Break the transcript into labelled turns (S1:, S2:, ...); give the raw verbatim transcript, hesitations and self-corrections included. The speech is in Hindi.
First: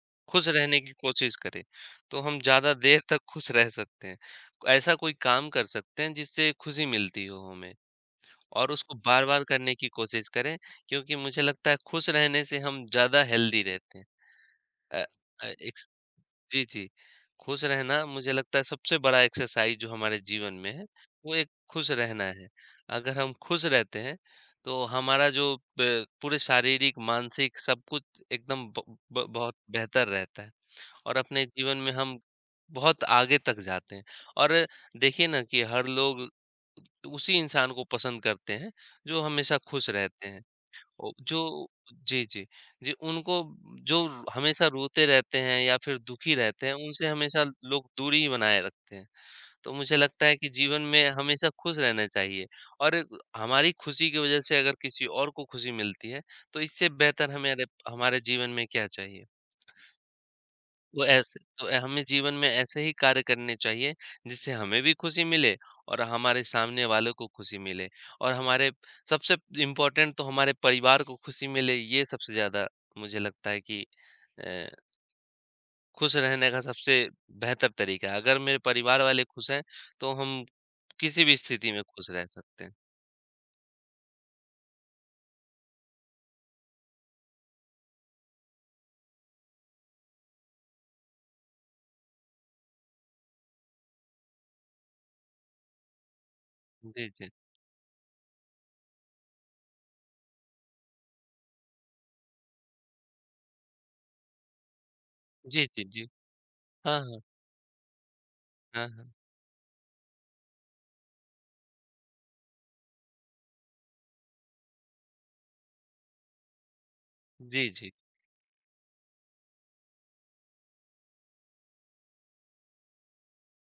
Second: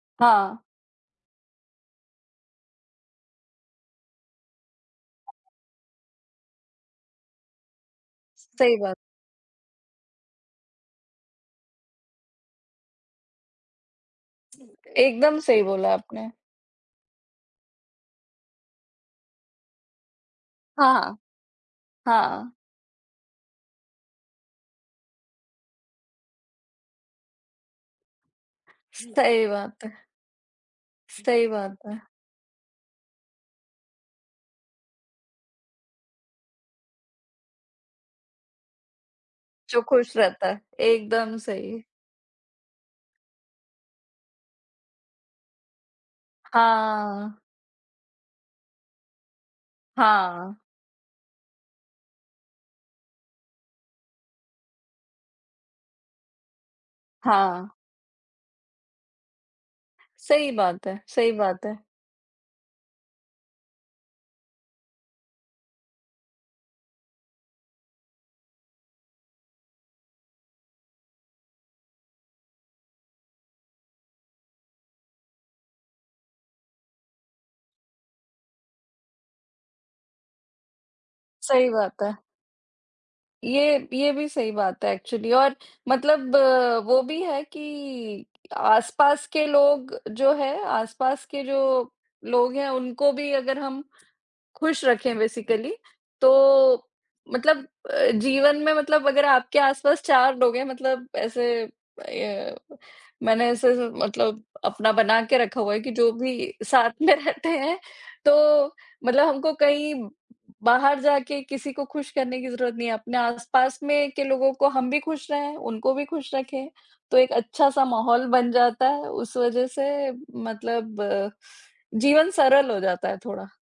S1: खुश
S2: हाँ।
S1: रहने की कोशिश करें, तो हम ज़्यादा देर तक खुश रह सकते हैं, ऐसा कोई काम कर सकते हैं जिससे खुशी मिलती हो हमें, और
S2: सही
S1: उसको
S2: बात।
S1: बार-बार करने की कोशिश करें, क्योंकि मुझे लगता है खुश रहने से हम ज़्यादा हेल्दी रहते हैं।
S2: ठीक है,
S1: अ
S2: एकदम
S1: अ,
S2: सही
S1: एक्स
S2: बोला है आपने।
S1: जी, जी, खुश रहना मुझे लगता है सबसे बड़ा एक्सरसाइज़ जो हमारे जीवन में है,
S2: हाँ।
S1: वो एक खुश रहना है।
S2: हाँ।
S1: अगर हम खुश रहते हैं, तो हमारा जो प पूरे शारीरिक, मानसिक सब कुछ एकदम ब ब
S2: सही
S1: बहुत
S2: बात है।
S1: बेहतर रहता है और अपने
S2: सही
S1: जीवन
S2: बात
S1: में
S2: है।
S1: हम बहुत आगे तक जाते हैं। और देखिए ना, कि हर लोग उसी इंसान को पसंद करते हैं, जो हमेशा
S2: जो
S1: खुश
S2: खुश
S1: रहते हैं।
S2: रहता है,
S1: औ
S2: एकदम
S1: जो
S2: सही।
S1: अ जी, जी, जी, उनको जो रो हमेशा रोते रहते हैं या फिर दुखी रहते हैं, उनसे
S2: हाँ।
S1: हमेशा लोग दूरी ही बनाए रखते हैं। तो मुझे लगता है कि
S2: हाँ।
S1: जीवन में हमेशा खुश रहना चाहिए और हमारी खुशी की वज़ह से अगर किसी और को खुशी मिलती है, तो इससे बेहतर हमारे
S2: हाँ।
S1: हमारे जीवन में क्या चाहिए।
S2: सही बात है
S1: वो
S2: सही
S1: ऐसे तो
S2: बात
S1: अ,
S2: है।
S1: हमें जीवन में ऐसे ही कार्य करने चाहिए, जिससे हमें भी खुशी मिले और हमारे सामने वालों को खुशी मिले। और हमारे सबसे इम्पोर्टेंट तो हमारे परिवार को खुशी मिले, ये सबसे ज़्यादा मुझे लगता है कि अ खुश रहने का सबसे बेहतर तरीका है। अगर मेरे परिवार वाले खुश हैं, तो हम किसी भी
S2: सही
S1: स्थिति में
S2: बात
S1: खुश
S2: है।
S1: रह सकते हैं।
S2: ये ये भी सही बात है एक्चुअली और मतलब वो भी है कि आस-पास के लोग जो है आस-पास के जो लोग हैं, उनको भी अगर हम खुश रखें बेसिकली, तो
S1: जी, जी।
S2: मतलब अ, जीवन में मतलब अगर आपके आस-पास चार लोग हैं मतलब ऐसे अ, ये मैंने ऐसे स मतलब अपना बना के रखा
S1: जी,
S2: हुआ है
S1: जी,
S2: कि
S1: जी।
S2: जो भी साथ
S1: हाँ,
S2: में
S1: हाँ।
S2: रहते हैं, तो
S1: हाँ, हाँ।
S2: मतलब हमको कहीं बाहर जाके किसी को खुश करने की ज़रूरत नहीं है, अपने आस-पास में के लोगों को हम भी खुश रहें, उनको भी खुश रखें। तो एक
S1: जी,
S2: अच्छा-सा
S1: जी।
S2: माहौल बन जाता है उस वज़ह से मतलब, जीवन सरल हो जाता है थोड़ा।